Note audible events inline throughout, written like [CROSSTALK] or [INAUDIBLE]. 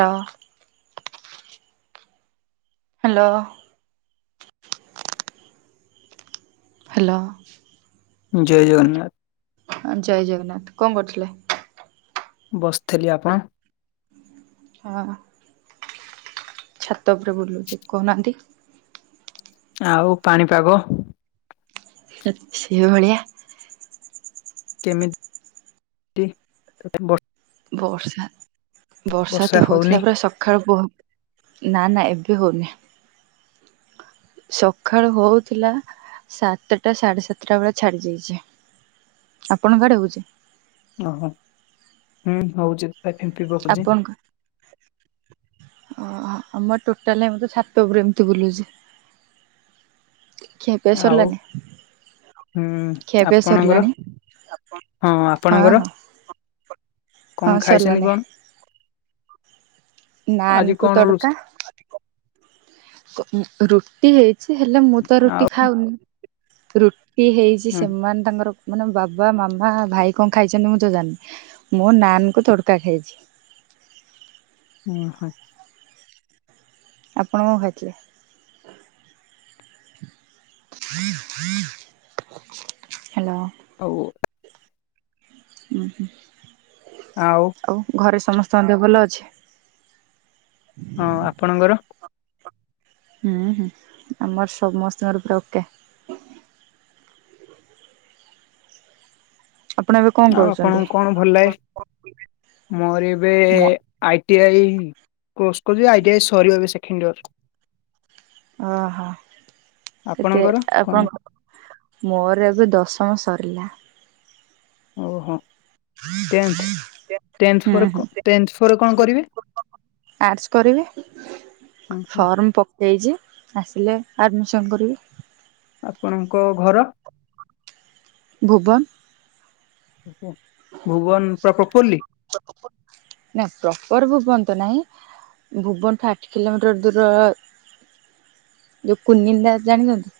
ଲ। Hello. Hello. ଜୟ ଜଗନ୍ନାଥ୍। ଜୟ ଜଗନ୍ନାଥ୍ -କଣ୍ କରୁଥିଲେ? ବସିଥିଲି -ଆପଣ? ହଁ। ଛାତ ଉପରେ ବୁଲୁଚି କହୁନାହାନ୍ତି। ଆଉ ପାଣିପାଗ? ସେଇ ଭଳିିଆ। କେମି ତି [UNINTELLIGIBLE] ବର୍ଷା -ବର୍ଷା ବର୍ଷା ତ ହଉନି ହଉଥିଲା ପୁରା ସଖାଳ ପହ ନା ନା ଏବେ ହଉନି। ସଖାଳୁ ହଉଥିଲା ସାତଟା ସାଢ଼େ ସାତଟା ବେଳେ ଛାଡି ଯାଇଚି। ଆପଣଙ୍କ ଆଡେ ହଉଚି? ଅ ହୋ- ହୁଁ ହଉଚି। ଏ ଫିମ୍ପି ପ ଆପଣଙ୍କ ଓହୋ ଆମର ଟୋଟାଲେ [UNINTELLIGIBLE] ମୁଁ ତ ଛାତ ଉପରେ ଏମିତି ବୁଲୁଚି। ଖିଆପିଆ ଆଉ ସରିଲାନି ହୁଁ -ଖିଆପିଆ ଆପଣଙ୍କର ସରିଲାଣି? ହଁ ଆପଣଙ୍କର? ହଁ କଣ ଖାଇଚନ୍ତି ସରିଲାନି କଣ? ନାନ୍ ଆଜି କୁ କଣ ରୋ ତଡକା କ-ରୁଟି ହେଇ ଚି ହେଲେ ମୁଁ ତ ଆଉ ରୁଟି ଖାଉନି ରୁଟି ହେଇଚି ହୁଁ ସେମାନେ ତାଙ୍କର ମାନେ ବାବା, ମାମା, ଭାଇ କଣ ଖାଇଚନ୍ତି ମୁଁ ତ ଜାଣିନି ମୁଁ ନାନ୍ କୁ ତଡକା ଖାଇଚି। ଓ ହ। ଆପଣ କଣ ଖାଇଥିଲେ? ହାଲୋ। ହଉ। ଓୁଁ ହୁଁ। ଆଉ ଆଉ ଘରେ ସମସ୍ତଙ୍କ ଦେହ ଭଲ ଅଛି? ହଁ ଆପଣଙ୍କର? ହୁଁ- ହୁଁ ଆମର ସମସ୍ତଙ୍କର ପୁରା ଓକେ। ଆପଣ ଏବେ କଣ ଆଉ କରୁଛନ୍ତି ଆପଣଙ୍କୁ କଣ ଭଲ ଲାଗେ? ମୋ ଆଇଟି ଆଇ କୋର୍ସ କରୁଚି। ଆଇଟି ଆଇ ସରିବ ଏବେ ସେଖେଣ୍ଡ୍ ଇୟର୍। ଓହୋ କେତେ ଆଉ କଣ। ମୋର ଏବେ ଦଶମ ସରିଲା। ଓହୋ ଟେନ୍ଥ ଟେନ୍ଥ ହୁଁ ପରେ କ ଟେନ୍ଥ ପରେ କଣ କରିବେ? ଆର୍ଟ୍ସ କରିବି ହୁଁ ହୁଁ ଫର୍ମ ପ ଦେଇଛି ଆସିଲେ ଆଡ଼ମିସନ୍ କରିବି। ଆପଣଙ୍କ ଘର? ଭୁବନ୍। ଭୁବନ୍ ପୁରା ପ୍ରପୋଲି। ନା ପ୍ରପର ଭୁବନ ତ ନାହିଁ। ଭୁବନ୍ ଠୁ ଆଠ କିଲୋମିଟର ଦୂର। ଯୋଉ କୁନିନ୍ଦା ଜାଣିଛନ୍ତି।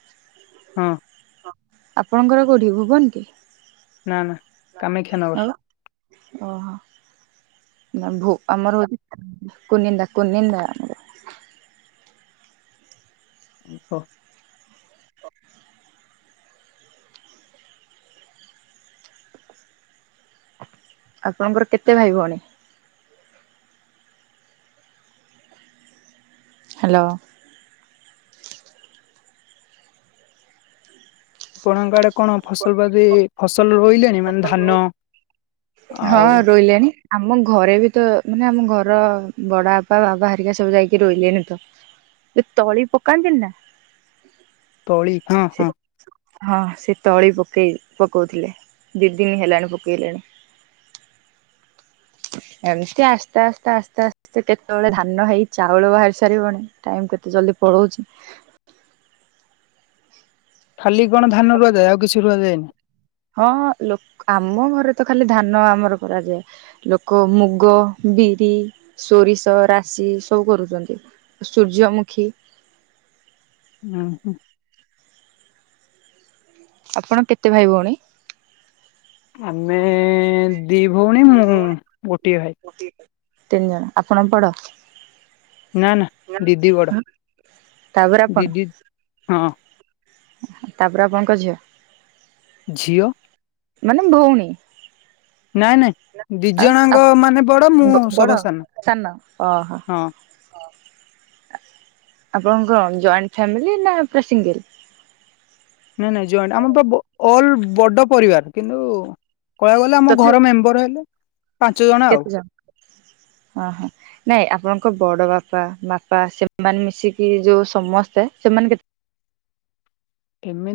ହଁ। ଆପଣଙ୍କର କୋଉଠି ଭୁବନ କି? ନାଁ ନାଁ କାମାକ୍ଷୀ ଆଉ। ଓହୋ ନା ଭୁ ଆମର କୁନିନ୍ଦା କୁନିନ୍ଦା ଆମର। ହ। ଆପଣଙ୍କର କେତେ ଭାଇ ଭଉଣୀ? ହାଲୋ। ଆପଣଙ୍କ ଆଡେ କଣ ଫସଲ ବାଜି ଇ ଫସଲ ରୋଇଲେଣି ମାନେ ଧାନ ଆଉ। ରୋଇଲେଣୀ। ଆମ ଘରେ ବି ତ ମାନେ ଆମ ଘର ବଡ ବାପା ବାବା ହେରିକା ସବୁ ଯାଇକି ରୋଇଲେଣି ତ। ଯେ ତଳି ପକାନ୍ତିନି ନା। ତଳି ହଁ ସେ ହଁ। ହଁ ସେ ତଳି ପକେଇ ପକଉଥିଲେ ଦି ଦିନି ହେଲାଣି ପକେଇଲେଣି। [INAUDIBLE] ଏମିତି ଆସ୍ତେ ଆସ୍ତେ ଆସ୍ତେ ଆସ୍ତେ ସେ କେତେବେଳେ ଧାନ ହେଇ ଚାଉଳ ବାହାରି ସାରିବଣି। ଟାଇମ୍ କେତେ ଜଲଦି ପଳଉଚି। ଖାଲି କଣ ଧାନ ରୁଆଯାଏ ଆଉ କିଛି ରୁଆଯାଏନି। ହଁ ହଁ ଲକ ଆମ ଘରେ ତ ଖାଲି ଧାନ ଆମର କରାଯାଏ। ଲୋକ ମୁଗ, ବିରି, ସୋରିଷ, ରାଶି ସବୁ କରୁଛନ୍ତି। ସୂର୍ଯ୍ୟମୁଖୀ। ଉଁ ହୁଁ। ଆପଣ କେତେ ଭାଇ ଭଉଣୀ? ଆମେ ଦି ଭଉଣୀ ମୁଁ ଗୋଟିଏ ଭାଇ। ତିନି ଜଣ ଆପଣ ବଡ। ନା ନା ଦିଦି ବଡ ତାପରେ ଆପଣ ଦିଦି ହଁ। ତାପରେ ଆପଣଙ୍କ ଝିଅ। ଝିଅ। ମାନେ ଭଉଣୀ। ନାଇଁ ନାଇଁ ଦି ଆଉ ଜଣଙ୍କ ଆ ମାନେ ବଡ ମୁଁ ବ ସଭା ବଡ ସାନ ସାନ ଓହୋ। ହଁ ଆପଣଙ୍କ ଜଏଣ୍ଟ ଫ୍ୟାମିଲି ନା ପୁରା ସିଙ୍ଗିଲି। ନାଇଁ ନାଇଁ ଜଏଣ୍ଟେ ଆମର ତ ଅଲ ବଡ ପରିବାର କିନ୍ତୁ। କହିବାକୁ ଗଲେ ଆମ ତଥାପି ଘର ମେମ୍ବର ହେଲେ ପାଞ୍ଚ ଜଣ ଆଉ। ଅ ହ। ନାଇଁ ଆପଣଙ୍କ ବଡ ବାପା ବାପା ସେମାନେ ମିଶିକି ଯୋଉ ସମସ୍ତେ ସେମାନେ କେତେ। ଏମିତି।